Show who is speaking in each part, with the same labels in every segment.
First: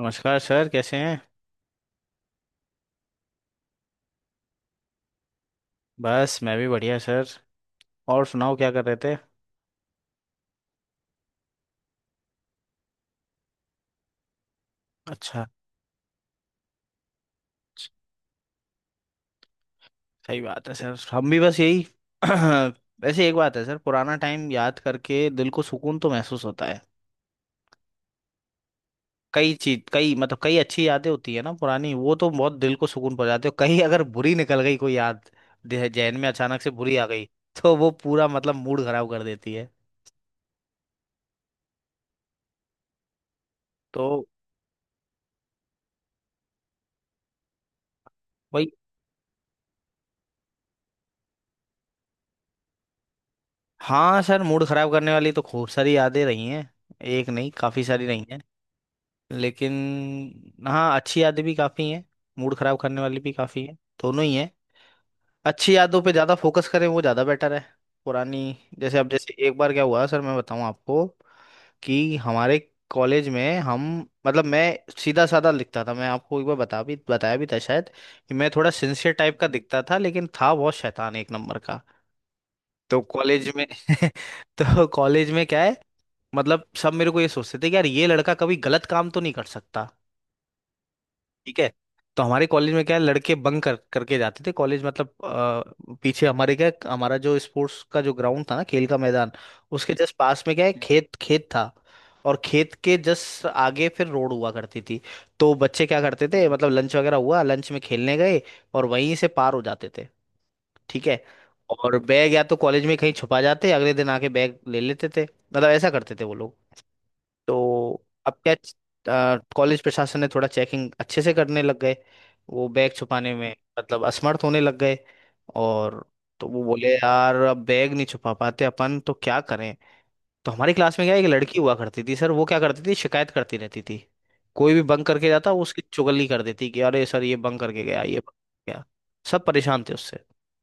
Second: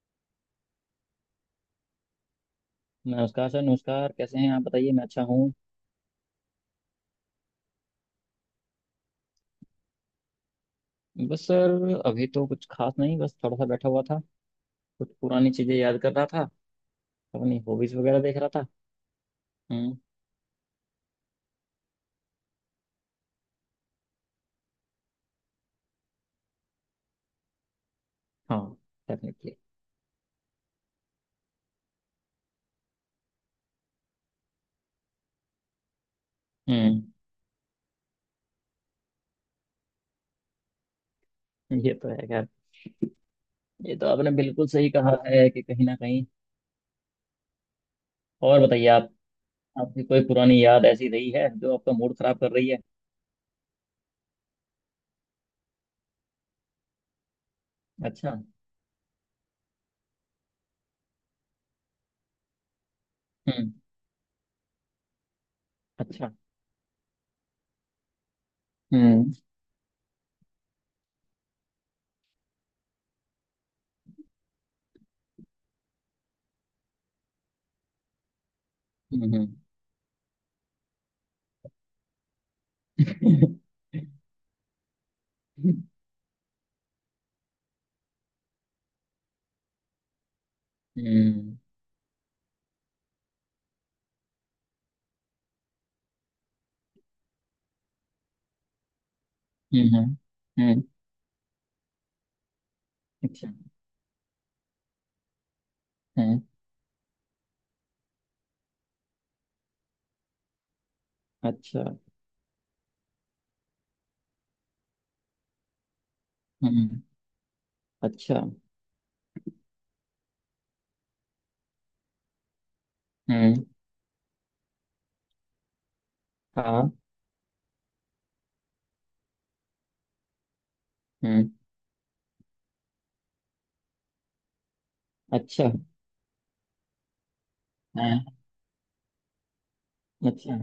Speaker 1: नमस्कार सर, कैसे हैं।
Speaker 2: नमस्कार सर। नमस्कार। कैसे हैं आप? बताइए, मैं अच्छा हूँ।
Speaker 1: बस मैं भी बढ़िया सर। और सुनाओ क्या कर रहे थे।
Speaker 2: बस सर, अभी तो कुछ खास नहीं, बस थोड़ा सा बैठा हुआ था। कुछ
Speaker 1: अच्छा।
Speaker 2: पुरानी चीजें याद कर रहा था, अपनी हॉबीज वगैरह देख रहा था। हम्म।
Speaker 1: सही बात है सर, हम भी बस यही। वैसे एक बात है सर, पुराना टाइम याद करके दिल को सुकून तो महसूस होता है।
Speaker 2: हाँ।
Speaker 1: कई
Speaker 2: डेफिनेटली।
Speaker 1: चीज, कई मतलब कई अच्छी यादें होती है ना पुरानी, वो तो बहुत दिल को सुकून पहुंचाती है। कहीं अगर बुरी निकल गई कोई याद, जहन में अचानक से बुरी
Speaker 2: हम्म।
Speaker 1: आ गई, तो वो पूरा मतलब मूड खराब कर देती है।
Speaker 2: ये तो है खैर। ये
Speaker 1: तो।
Speaker 2: तो आपने बिल्कुल सही कहा है कि कहीं ना कहीं। और
Speaker 1: भाई।
Speaker 2: बताइए आप, आपकी कोई पुरानी याद ऐसी रही है जो आपका मूड खराब कर रही है?
Speaker 1: हाँ सर, मूड खराब करने वाली तो खूब सारी यादें रही हैं। एक नहीं, काफी सारी रही
Speaker 2: अच्छा।
Speaker 1: हैं। लेकिन हाँ, अच्छी यादें भी काफ़ी हैं। मूड खराब करने वाली भी काफ़ी
Speaker 2: हम्म।
Speaker 1: हैं। दोनों ही हैं। अच्छी यादों पे
Speaker 2: अच्छा।
Speaker 1: ज़्यादा फोकस करें वो ज़्यादा बेटर है। पुरानी। जैसे अब
Speaker 2: हम्म।
Speaker 1: जैसे एक बार क्या हुआ सर, मैं बताऊँ आपको। कि हमारे कॉलेज में हम, मतलब मैं, सीधा साधा लिखता था। मैं आपको एक बार बताया भी था शायद कि मैं थोड़ा सिंसियर टाइप
Speaker 2: हम्म।
Speaker 1: का दिखता था, लेकिन था बहुत शैतान एक नंबर का। तो कॉलेज
Speaker 2: हम्म।
Speaker 1: में तो कॉलेज में क्या है, मतलब सब मेरे को ये सोचते थे कि यार ये लड़का कभी गलत काम तो नहीं कर सकता।
Speaker 2: हम्म।
Speaker 1: ठीक है। तो हमारे कॉलेज में क्या है, लड़के बंक कर करके जाते थे कॉलेज, मतलब पीछे हमारे क्या है, हमारा जो स्पोर्ट्स का जो ग्राउंड था ना, खेल का मैदान, उसके
Speaker 2: हम्म।
Speaker 1: जस्ट पास में क्या है,
Speaker 2: हम्म,
Speaker 1: खेत खेत था। और खेत के जस्ट
Speaker 2: अच्छा।
Speaker 1: आगे फिर रोड हुआ करती थी। तो बच्चे क्या करते
Speaker 2: हम्म।
Speaker 1: थे, मतलब लंच वगैरह हुआ, लंच में खेलने गए और वहीं से पार हो जाते थे। ठीक है।
Speaker 2: अच्छा।
Speaker 1: और बैग या तो कॉलेज में कहीं छुपा जाते, अगले दिन आके बैग ले लेते थे, मतलब ऐसा करते थे वो लोग।
Speaker 2: हम्म।
Speaker 1: तो अब
Speaker 2: अच्छा।
Speaker 1: क्या, कॉलेज प्रशासन ने थोड़ा चेकिंग अच्छे से करने लग गए, वो बैग छुपाने में
Speaker 2: हम्म।
Speaker 1: मतलब असमर्थ होने लग गए। और तो वो
Speaker 2: हाँ।
Speaker 1: बोले यार अब बैग नहीं छुपा पाते अपन, तो क्या करें। तो हमारी क्लास में क्या है, एक
Speaker 2: हम्म।
Speaker 1: लड़की हुआ करती थी सर, वो क्या करती थी, शिकायत करती रहती थी। कोई भी बंक करके जाता वो
Speaker 2: अच्छा।
Speaker 1: उसकी चुगली कर देती कि अरे सर, ये बंक करके गया, ये बंक
Speaker 2: हाँ।
Speaker 1: करके गया। सब परेशान थे उससे।
Speaker 2: अच्छा।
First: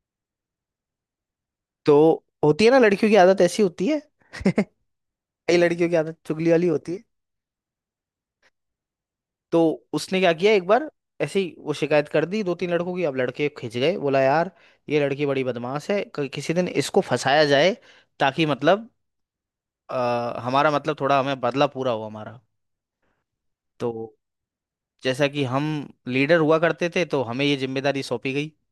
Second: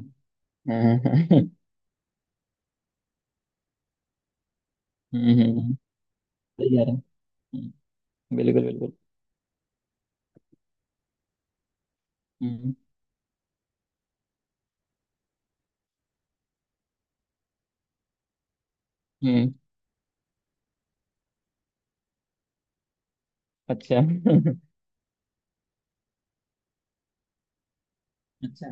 Speaker 2: हाँ। हाँ।
Speaker 1: तो होती है ना, लड़कियों की आदत ऐसी होती है। कई
Speaker 2: हम्म। हम्म।
Speaker 1: लड़कियों की आदत चुगली वाली
Speaker 2: सही कह
Speaker 1: होती
Speaker 2: रहे हैं।
Speaker 1: है।
Speaker 2: हम्म। बिल्कुल बिल्कुल।
Speaker 1: तो उसने क्या किया एक बार, ऐसे ही वो शिकायत कर दी दो तीन
Speaker 2: हम्म।
Speaker 1: लड़कों की। अब लड़के खिंच गए, बोला यार ये लड़की बड़ी बदमाश है, किसी दिन इसको फंसाया जाए ताकि मतलब
Speaker 2: हम्म।
Speaker 1: अ, हमारा मतलब थोड़ा हमें बदला पूरा हो हमारा। तो
Speaker 2: अच्छा।
Speaker 1: जैसा कि हम लीडर हुआ करते थे, तो हमें ये जिम्मेदारी सौंपी गई।
Speaker 2: अच्छा।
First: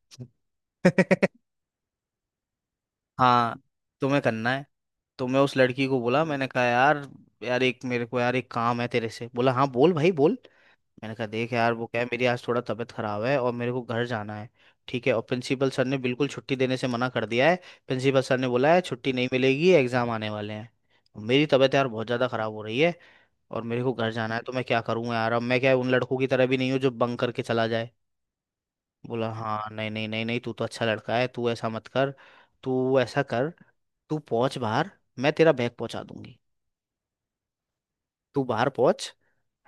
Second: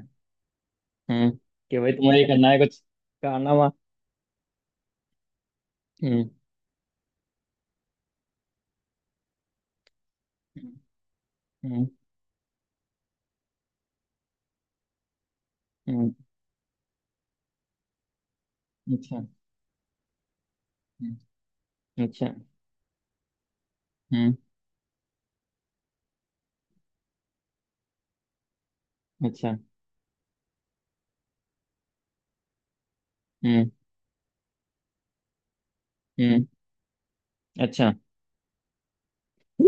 Speaker 2: हम्म। कि भाई तुम्हें ये करना है कुछ
Speaker 1: हाँ,
Speaker 2: कारनामा।
Speaker 1: तुम्हें करना है। तो मैं उस लड़की को बोला,
Speaker 2: हम्म।
Speaker 1: मैंने कहा यार, यार एक मेरे को यार एक काम है तेरे से। बोला हाँ बोल भाई बोल। मैंने कहा देख यार, वो
Speaker 2: हम्म।
Speaker 1: क्या है, मेरी आज थोड़ा तबीयत खराब है और मेरे को घर जाना है। ठीक है, और प्रिंसिपल सर ने
Speaker 2: हम्म।
Speaker 1: बिल्कुल छुट्टी देने से मना कर दिया है। प्रिंसिपल सर ने बोला है छुट्टी
Speaker 2: अच्छा।
Speaker 1: नहीं मिलेगी, एग्जाम आने वाले हैं।
Speaker 2: हम्म।
Speaker 1: मेरी तबीयत यार बहुत ज़्यादा
Speaker 2: अच्छा।
Speaker 1: ख़राब हो रही है और मेरे को घर जाना
Speaker 2: हम्म।
Speaker 1: है, तो मैं क्या करूँगा यार। अब मैं क्या उन लड़कों की तरह भी नहीं हूँ जो बंक करके चला जाए। बोला
Speaker 2: अच्छा।
Speaker 1: हाँ नहीं नहीं नहीं नहीं, तू तो अच्छा लड़का है, तू ऐसा मत कर। तू ऐसा कर,
Speaker 2: हम्म।
Speaker 1: तू पहुंच बाहर, मैं तेरा बैग पहुंचा दूंगी।
Speaker 2: हम्म। अच्छा।
Speaker 1: तू बाहर पहुंच,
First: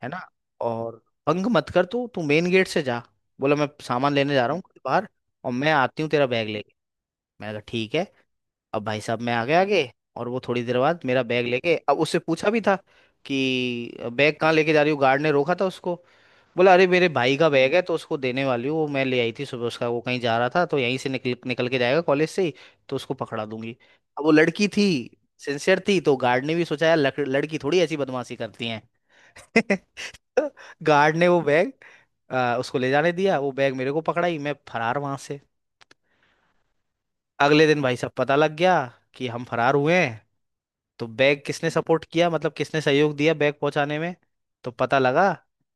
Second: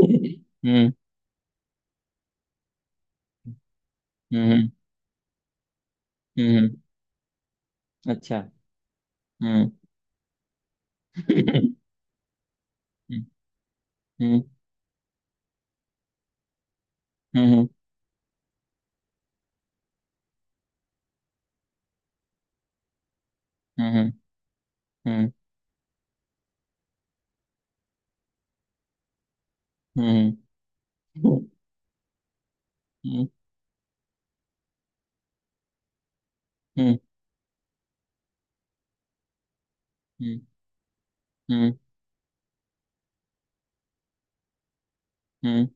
Speaker 1: है ना।
Speaker 2: हम्म।
Speaker 1: और बंग मत कर, तू तू मेन गेट से जा। बोला मैं सामान लेने जा रहा हूँ
Speaker 2: हम्म।
Speaker 1: कुछ बाहर, और मैं आती हूँ तेरा बैग
Speaker 2: हम्म।
Speaker 1: लेके। मैंने कहा ठीक है।
Speaker 2: अच्छा।
Speaker 1: अब भाई साहब मैं आ गया
Speaker 2: हम्म।
Speaker 1: आगे, और वो थोड़ी देर बाद मेरा बैग लेके, अब उससे पूछा भी था
Speaker 2: हम्म।
Speaker 1: कि बैग
Speaker 2: हम्म।
Speaker 1: कहाँ लेके जा रही हूँ, गार्ड ने रोका था उसको। बोला अरे मेरे भाई का
Speaker 2: हम्म।
Speaker 1: बैग है, तो उसको देने वाली हूँ, वो मैं ले आई थी सुबह उसका, वो कहीं जा रहा था तो यहीं से निकल निकल के जाएगा कॉलेज से ही, तो उसको पकड़ा दूंगी।
Speaker 2: हम्म।
Speaker 1: अब वो लड़की थी,
Speaker 2: हम्म।
Speaker 1: सिंसियर थी, तो गार्ड ने भी सोचा यार लड़की थोड़ी ऐसी बदमाशी करती हैं।
Speaker 2: हम्म।
Speaker 1: गार्ड ने वो बैग उसको ले जाने
Speaker 2: हम्म।
Speaker 1: दिया। वो बैग मेरे को पकड़ाई, मैं फरार वहां से।
Speaker 2: हम्म।
Speaker 1: अगले दिन भाई साहब पता लग गया कि हम फरार हुए हैं।
Speaker 2: हम्म।
Speaker 1: तो बैग किसने सपोर्ट किया, मतलब किसने सहयोग दिया बैग पहुंचाने में। तो पता लगा
Speaker 2: हम्म।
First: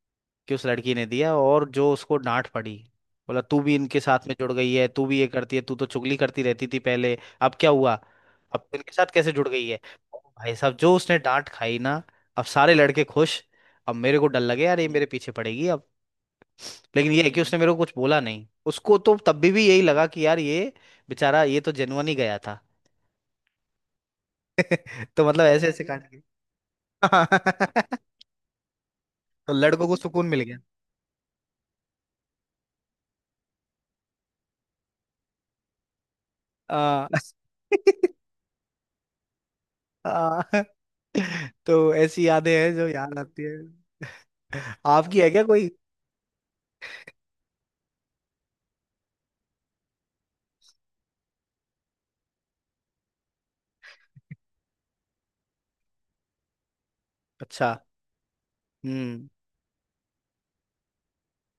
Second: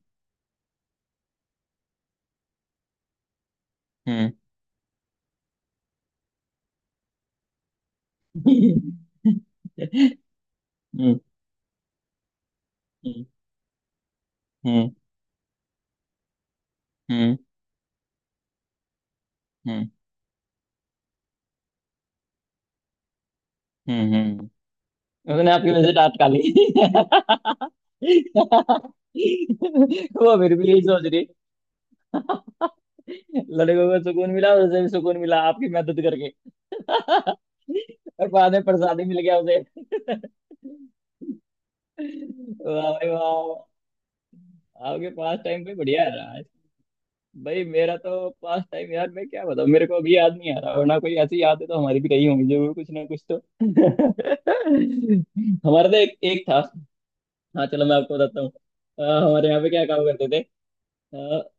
Speaker 1: कि उस लड़की ने दिया, और जो उसको डांट पड़ी। बोला तू भी इनके साथ
Speaker 2: हम्म।
Speaker 1: में जुड़ गई है, तू भी ये करती है, तू तो चुगली करती रहती थी पहले, अब क्या हुआ, अब तू
Speaker 2: हम्म।
Speaker 1: इनके साथ कैसे जुड़ गई है। और भाई साहब जो उसने
Speaker 2: हम्म।
Speaker 1: डांट खाई ना। अब सारे लड़के
Speaker 2: हम्म।
Speaker 1: खुश। अब मेरे को डर लगे यार, ये
Speaker 2: हम्म।
Speaker 1: मेरे पीछे पड़ेगी अब। लेकिन ये है
Speaker 2: हम्म।
Speaker 1: कि उसने मेरे को कुछ बोला नहीं, उसको तो तब भी यही
Speaker 2: हम्म।
Speaker 1: लगा कि यार ये बेचारा ये तो जेनुअन ही गया था।
Speaker 2: हम्म। हम्म।
Speaker 1: तो मतलब
Speaker 2: उसने
Speaker 1: ऐसे
Speaker 2: आपकी
Speaker 1: ऐसे
Speaker 2: वजह से
Speaker 1: कांड
Speaker 2: दांत
Speaker 1: के।
Speaker 2: काली।
Speaker 1: तो लड़कों को सुकून
Speaker 2: वो
Speaker 1: मिल
Speaker 2: फिर
Speaker 1: गया।
Speaker 2: भी यही सोच रही। लड़कों को सुकून मिला, उसे भी सुकून मिला आपकी मदद करके।
Speaker 1: आ,
Speaker 2: और बाद में प्रसाद ही मिल गया उसे।
Speaker 1: आ, तो ऐसी यादें हैं जो
Speaker 2: वाह भाई
Speaker 1: याद आती है।
Speaker 2: वाह। आपके
Speaker 1: आपकी है
Speaker 2: पास
Speaker 1: क्या
Speaker 2: टाइम
Speaker 1: कोई।
Speaker 2: पे बढ़िया है। भाई मेरा तो पास टाइम, यार मैं क्या बताऊं, मेरे को अभी याद नहीं आ रहा, वरना कोई ऐसी यादें तो हमारी भी रही होंगी जरूर, कुछ ना कुछ तो। हमारा तो एक एक था। हाँ,
Speaker 1: अच्छा।
Speaker 2: चलो मैं आपको बताता हूँ।
Speaker 1: हम्म।
Speaker 2: हमारे यहाँ पे क्या काम करते थे। अ,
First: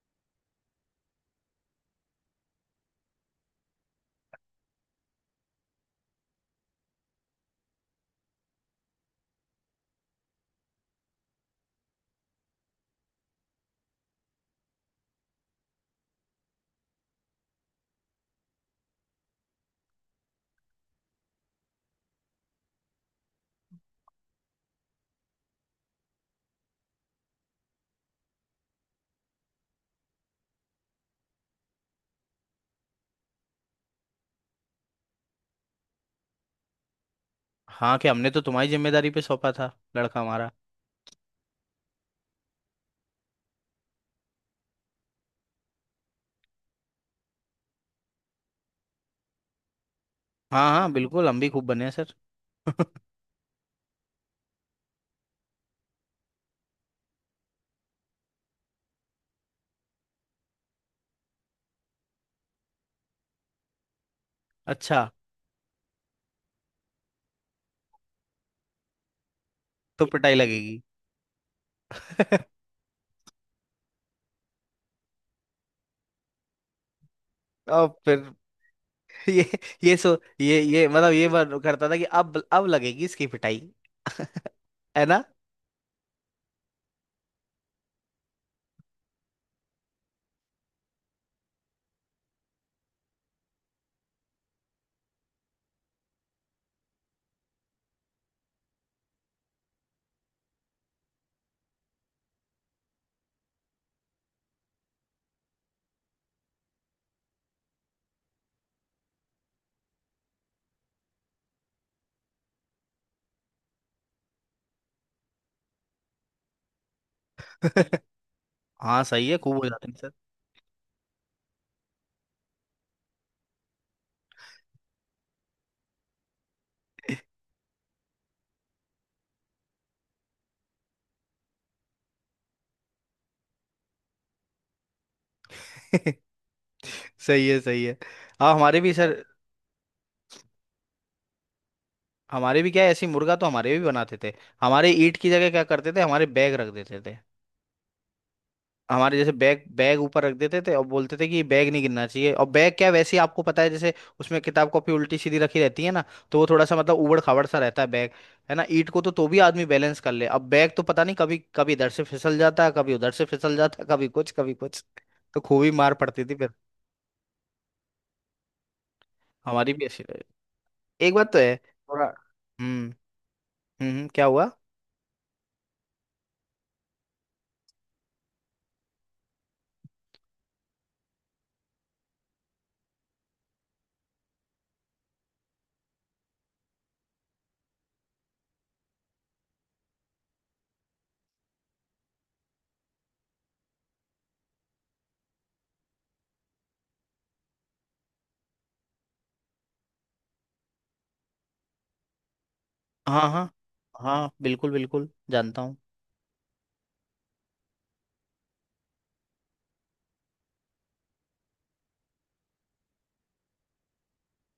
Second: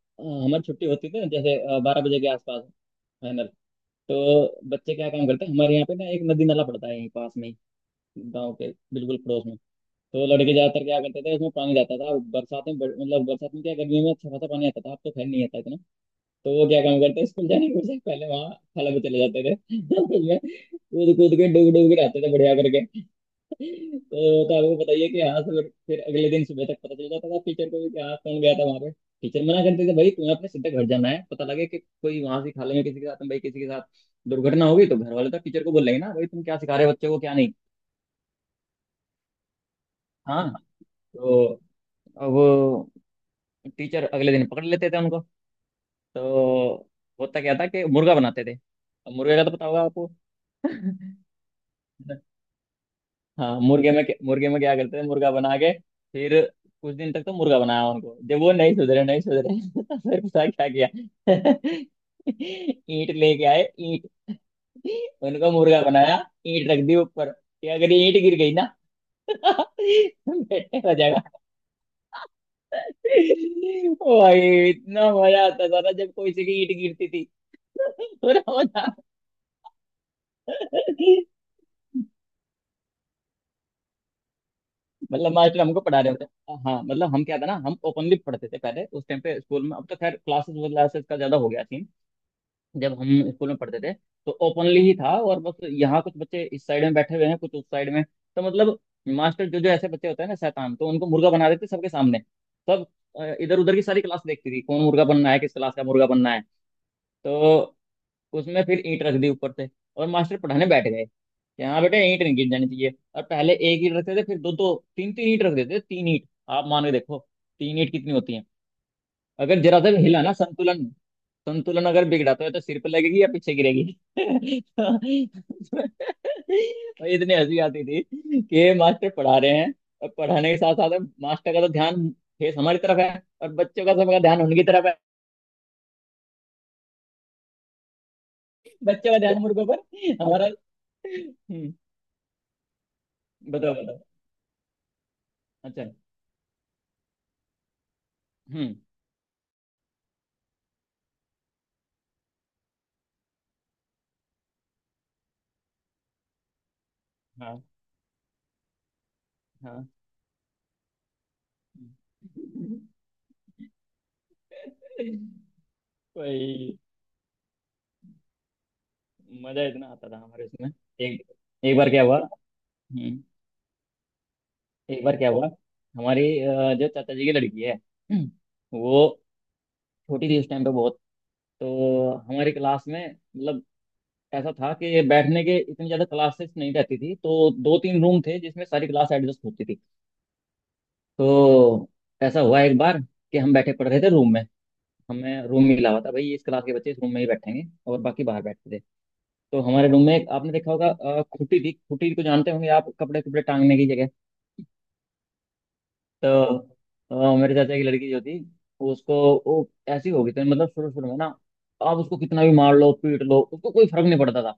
Speaker 2: हमारी छुट्टी होती थी ना जैसे 12 बजे के आसपास फाइनल। तो बच्चे क्या काम करते हैं, हमारे यहाँ पे ना एक नदी नाला पड़ता है यहीं पास में ही, गाँव के बिल्कुल पड़ोस में। तो लड़के ज्यादातर क्या करते थे, उसमें पानी जाता था बरसात में मतलब बरसात में क्या गर्मी में अच्छा खासा पानी आता था, अब तो खैर नहीं आता। तो वो क्या काम करते, स्कूल जाने के से पहले वहाँ खाला पे चले जाते थे, उसमें कूद कूद के डूब डूब के रहते थे बढ़िया करके। तो आपको बताइए कि हाँ सर, फिर अगले दिन सुबह तक पता चल जाता था टीचर को भी कि हाँ कौन गया था वहाँ पे। टीचर मना करते थे भाई तुम्हें अपने सीधे घर जाना है, पता लगे कि कोई वहां से खाले में किसी के साथ, भाई किसी के साथ दुर्घटना हो गई तो घर वाले तो टीचर को बोलेंगे ना, भाई तुम क्या सिखा रहे हो बच्चे को क्या नहीं।
Speaker 1: हाँ, कि हमने तो तुम्हारी जिम्मेदारी पे सौंपा था, लड़का
Speaker 2: हाँ।
Speaker 1: हमारा।
Speaker 2: तो अब टीचर अगले दिन पकड़ लेते थे उनको। तो होता क्या था कि मुर्गा बनाते थे। अब मुर्गे का तो पता होगा आपको।
Speaker 1: हाँ हाँ, बिल्कुल, हम भी खूब बने हैं सर।
Speaker 2: हाँ, मुर्गे में मुर्गे में क्या करते थे मुर्गा बना के, फिर कुछ दिन तक तो मुर्गा बनाया उनको, जब वो नहीं सुधरे नहीं सुधरे। तो फिर पता है क्या किया? ईंट लेके आए, ईंट
Speaker 1: अच्छा।
Speaker 2: उनको मुर्गा बनाया, ईंट रख दी ऊपर कि अगर ये ईंट गिर गई ना,
Speaker 1: तो पिटाई
Speaker 2: तो बेटे
Speaker 1: लगेगी।
Speaker 2: हो जाएगा। ओ भाई, इतना मजा आता था ना जब कोई सी की ईंट गिरती थी।
Speaker 1: अब फिर
Speaker 2: पूरा मजा।
Speaker 1: ये ये सो ये मतलब ये बात करता था कि अब लगेगी इसकी पिटाई। है ना।
Speaker 2: मतलब मास्टर हमको पढ़ा रहे होते। हाँ हाँ, मतलब हम क्या था ना, हम ओपनली पढ़ते थे पहले उस टाइम पे स्कूल में, अब तो खैर क्लासेस क्लासेस का ज्यादा हो गया सीन। जब हम स्कूल में पढ़ते थे तो ओपनली ही था, और बस यहाँ कुछ बच्चे इस साइड में बैठे हुए हैं कुछ उस साइड में। तो मतलब मास्टर जो जो ऐसे बच्चे होते हैं ना शैतान, तो उनको मुर्गा बना देते सबके सामने। सब इधर उधर की सारी क्लास देखती थी कौन मुर्गा बनना है, किस क्लास का मुर्गा बनना है। तो उसमें फिर ईंट रख दी ऊपर से, और मास्टर पढ़ाने बैठ गए। यहाँ बेटे ईंट नहीं गिर जानी चाहिए, और पहले एक ईंट रखते थे फिर दो दो तीन तीन ईंट रख देते थे। तीन ईंट आप मान के देखो, तीन ईंट कितनी होती है।
Speaker 1: हाँ सही है, खूब
Speaker 2: अगर
Speaker 1: हो
Speaker 2: जरा
Speaker 1: जाते
Speaker 2: सा
Speaker 1: हैं
Speaker 2: भी
Speaker 1: सर।
Speaker 2: हिला ना संतुलन, संतुलन अगर बिगड़ा तो या तो सिर पे लगेगी या पीछे गिरेगी। और इतनी हंसी आती थी कि मास्टर पढ़ा रहे हैं, और पढ़ाने के साथ साथ मास्टर का तो ध्यान, फेस हमारी तरफ है, और बच्चों का सबका ध्यान उनकी तरफ है।
Speaker 1: सही है, सही है। हाँ हमारे भी
Speaker 2: बच्चों
Speaker 1: सर।
Speaker 2: का ध्यान मुर्गों पर, हमारा। हम्म।
Speaker 1: हमारे भी क्या है, ऐसी मुर्गा तो
Speaker 2: बताओ
Speaker 1: हमारे भी
Speaker 2: बताओ।
Speaker 1: बनाते थे। हमारे ईंट की जगह क्या
Speaker 2: अच्छा।
Speaker 1: करते थे, हमारे बैग रख देते थे।
Speaker 2: हम्म।
Speaker 1: हमारे जैसे बैग बैग ऊपर रख देते थे, और बोलते थे कि बैग नहीं गिरना चाहिए। और बैग क्या, वैसे ही आपको पता है, जैसे उसमें किताब कॉपी उल्टी सीधी रखी रहती है ना, तो वो थोड़ा सा मतलब ऊबड़ खाबड़ सा
Speaker 2: हाँ
Speaker 1: रहता है बैग। है ना, ईंट को तो भी आदमी
Speaker 2: हाँ।
Speaker 1: बैलेंस कर ले, अब बैग तो पता नहीं, कभी कभी इधर से फिसल जाता है, कभी उधर से फिसल जाता है, कभी कुछ कभी कुछ। तो खूब ही मार पड़ती थी फिर।
Speaker 2: वही मजा
Speaker 1: हमारी भी
Speaker 2: इतना
Speaker 1: ऐसी
Speaker 2: आता था
Speaker 1: रही।
Speaker 2: हमारे उसमें।
Speaker 1: एक
Speaker 2: एक
Speaker 1: बात तो है
Speaker 2: एक बार क्या
Speaker 1: थोड़ा।
Speaker 2: हुआ?
Speaker 1: हम्म।
Speaker 2: हम्म,
Speaker 1: क्या हुआ।
Speaker 2: एक बार क्या हुआ। हमारी जो चाचा जी की लड़की है, वो छोटी थी उस टाइम पे बहुत। तो हमारी क्लास में मतलब ऐसा था कि बैठने के इतनी ज्यादा क्लासेस नहीं रहती थी, तो दो तीन रूम थे जिसमें सारी क्लास एडजस्ट होती थी। तो ऐसा हुआ एक बार कि हम बैठे पढ़ रहे थे रूम में, हमें रूम मिला हुआ था भाई इस क्लास के बच्चे इस रूम में ही बैठेंगे, और बाकी बाहर बैठते थे। तो हमारे रूम में एक आपने देखा होगा खुटी थी, खुटी को जानते होंगे आप,
Speaker 1: हाँ
Speaker 2: कपड़े कपड़े
Speaker 1: हाँ
Speaker 2: टांगने की जगह।
Speaker 1: हाँ, बिल्कुल बिल्कुल, जानता हूँ।
Speaker 2: तो मेरे चाचा की लड़की जो थी, उसको, वो ऐसी हो गई थी मतलब शुरू शुरू में ना, आप उसको कितना भी मार लो पीट लो उसको कोई फर्क नहीं पड़ता था।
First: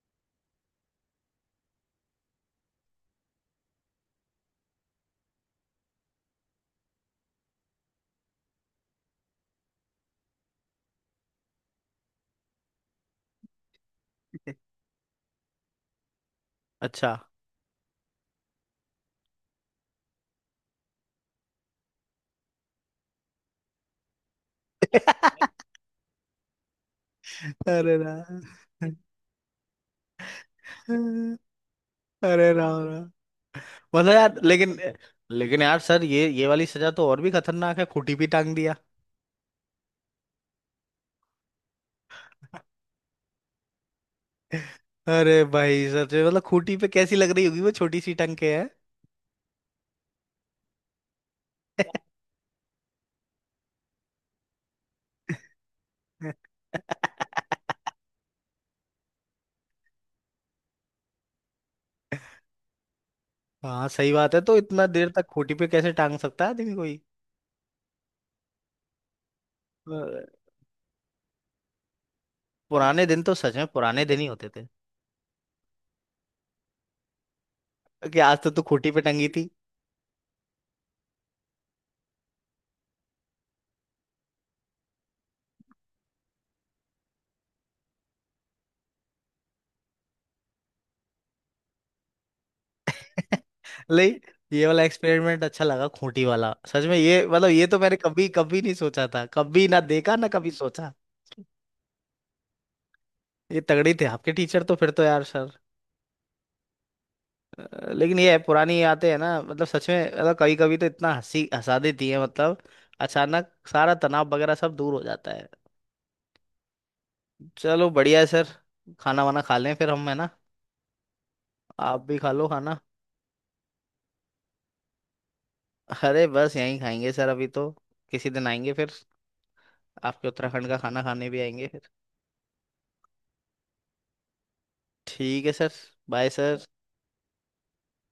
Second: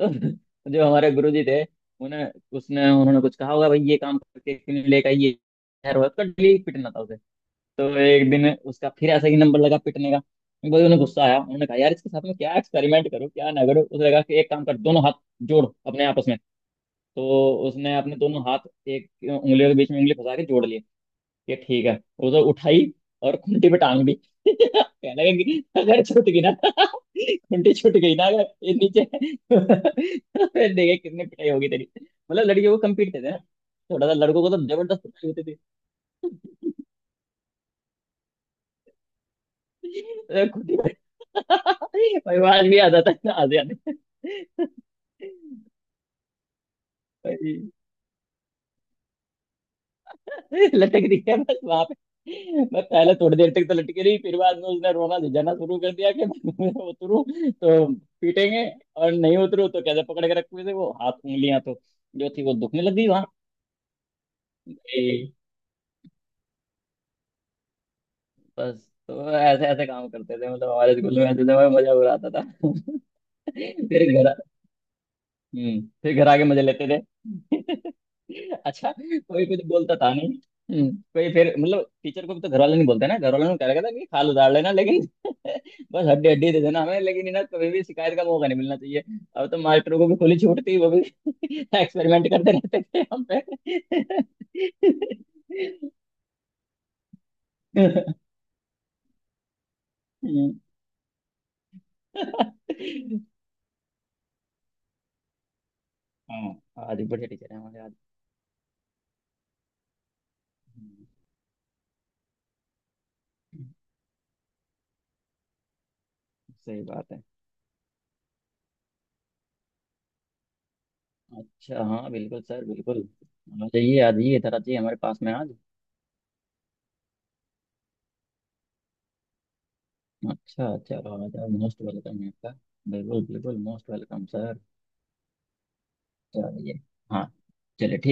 Speaker 2: तो जो हमारे गुरुजी थे, उन्हें, उसने उन्होंने कुछ कहा होगा भाई ये काम करके क्यों नहीं लेकर आई, ये खैर हुआ उसका डेली पीटना था उसे। तो एक दिन उसका फिर ऐसा ही नंबर लगा पीटने का। भाई उन्हें गुस्सा आया, उन्होंने कहा यार इसके साथ में क्या एक्सपेरिमेंट करो क्या ना करो। उसने कहा कि एक काम कर दोनों हाथ जोड़ अपने आपस में।
Speaker 1: अच्छा।
Speaker 2: तो उसने अपने दोनों हाथ एक उंगलियों के बीच में उंगली फंसा के जोड़ लिए। ये ठीक है। उसे उठाई और खूंटी पे टांग दी। कहने लगा कि अगर छूट गई ना, खूंटी छूट
Speaker 1: अरे
Speaker 2: गई ना
Speaker 1: राम।
Speaker 2: अगर ये नीचे, फिर देखे कितनी पिटाई होगी तेरी। मतलब
Speaker 1: अरे
Speaker 2: लड़के को
Speaker 1: राम।
Speaker 2: कम्पीट थे ना, थोड़ा
Speaker 1: मतलब
Speaker 2: सा
Speaker 1: यार,
Speaker 2: लड़कों को तो
Speaker 1: लेकिन
Speaker 2: जबरदस्त पिटाई होती थी।
Speaker 1: लेकिन यार सर, ये वाली सजा तो और भी खतरनाक है, खूंटी पे टांग दिया।
Speaker 2: अरे खूंटी पे! भाई वो आज भी आ जाता है ना, आज याद है।
Speaker 1: अरे भाई सच में, मतलब खूंटी पे कैसी लग रही
Speaker 2: भाई
Speaker 1: होगी वो, छोटी सी टंग के है।
Speaker 2: लटक रही है बस वहां पे। मैं पहले थोड़ी देर तक तो लटकी रही, फिर बाद में उसने रोना झिझाना शुरू कर दिया कि मैं उतरू तो पीटेंगे, और नहीं उतरू तो कैसे पकड़ के रखे थे वो हाथ, उंगलियां तो जो थी वो दुखने लगी वहां।
Speaker 1: हाँ सही बात है, तो इतना देर तक
Speaker 2: ए,
Speaker 1: खूंटी पे कैसे टांग सकता है आदमी कोई।
Speaker 2: बस तो ऐसे ऐसे
Speaker 1: अ,
Speaker 2: काम करते थे मतलब हमारे स्कूल में, ऐसे समय मजा उड़ाता था।
Speaker 1: पुराने दिन तो सच में पुराने
Speaker 2: फिर
Speaker 1: दिन ही
Speaker 2: घर,
Speaker 1: होते थे।
Speaker 2: फिर घर आके मजे लेते थे।
Speaker 1: कि आज तो तू खूंटी
Speaker 2: अच्छा
Speaker 1: पे टंगी
Speaker 2: कोई
Speaker 1: थी।
Speaker 2: कुछ बोलता था नहीं? कोई फिर मतलब टीचर को भी तो घर वाले नहीं बोलते ना, घर वालों ने कह रखा था कि खाल उतार लेना लेकिन, बस हड्डी हड्डी दे देना हमें लेकिन ना, कभी भी शिकायत का मौका नहीं मिलना चाहिए। अब तो मास्टरों को भी खुली छूट थी, वो भी एक्सपेरिमेंट करते रहते थे हम पे।
Speaker 1: ले, ये वाला एक्सपेरिमेंट अच्छा लगा, खूंटी वाला सच में। ये मतलब ये तो मैंने कभी कभी नहीं सोचा था, कभी ना देखा ना कभी
Speaker 2: हम्म।
Speaker 1: सोचा। ये तगड़ी थे आपके टीचर तो फिर तो यार।
Speaker 2: हाँ, आज भी बढ़िया टीचर है हमारे आज।
Speaker 1: लेकिन ये पुरानी यादें है ना, मतलब सच में, मतलब कभी कभी तो
Speaker 2: हम्म,
Speaker 1: इतना हंसी हंसा देती है मतलब, अचानक सारा तनाव वगैरह सब दूर हो जाता है।
Speaker 2: सही बात है।
Speaker 1: चलो बढ़िया है सर, खाना वाना खा लें फिर हम, है ना।
Speaker 2: अच्छा
Speaker 1: आप
Speaker 2: हाँ
Speaker 1: भी खा
Speaker 2: बिल्कुल
Speaker 1: लो
Speaker 2: सर
Speaker 1: खाना।
Speaker 2: बिल्कुल। आ जाइए आ जाइए, इधर आ जाइए हमारे पास में आज।
Speaker 1: अरे बस यहीं खाएंगे सर अभी तो, किसी दिन आएंगे फिर, आपके
Speaker 2: अच्छा
Speaker 1: उत्तराखंड का खाना
Speaker 2: चलो,
Speaker 1: खाने भी
Speaker 2: अच्छा
Speaker 1: आएंगे
Speaker 2: मोस्ट
Speaker 1: फिर।
Speaker 2: वेलकम है आपका। बिल्कुल बिल्कुल मोस्ट वेलकम सर।
Speaker 1: ठीक है सर। Bye sir.
Speaker 2: चलिए। हाँ। चलिए ठीक है।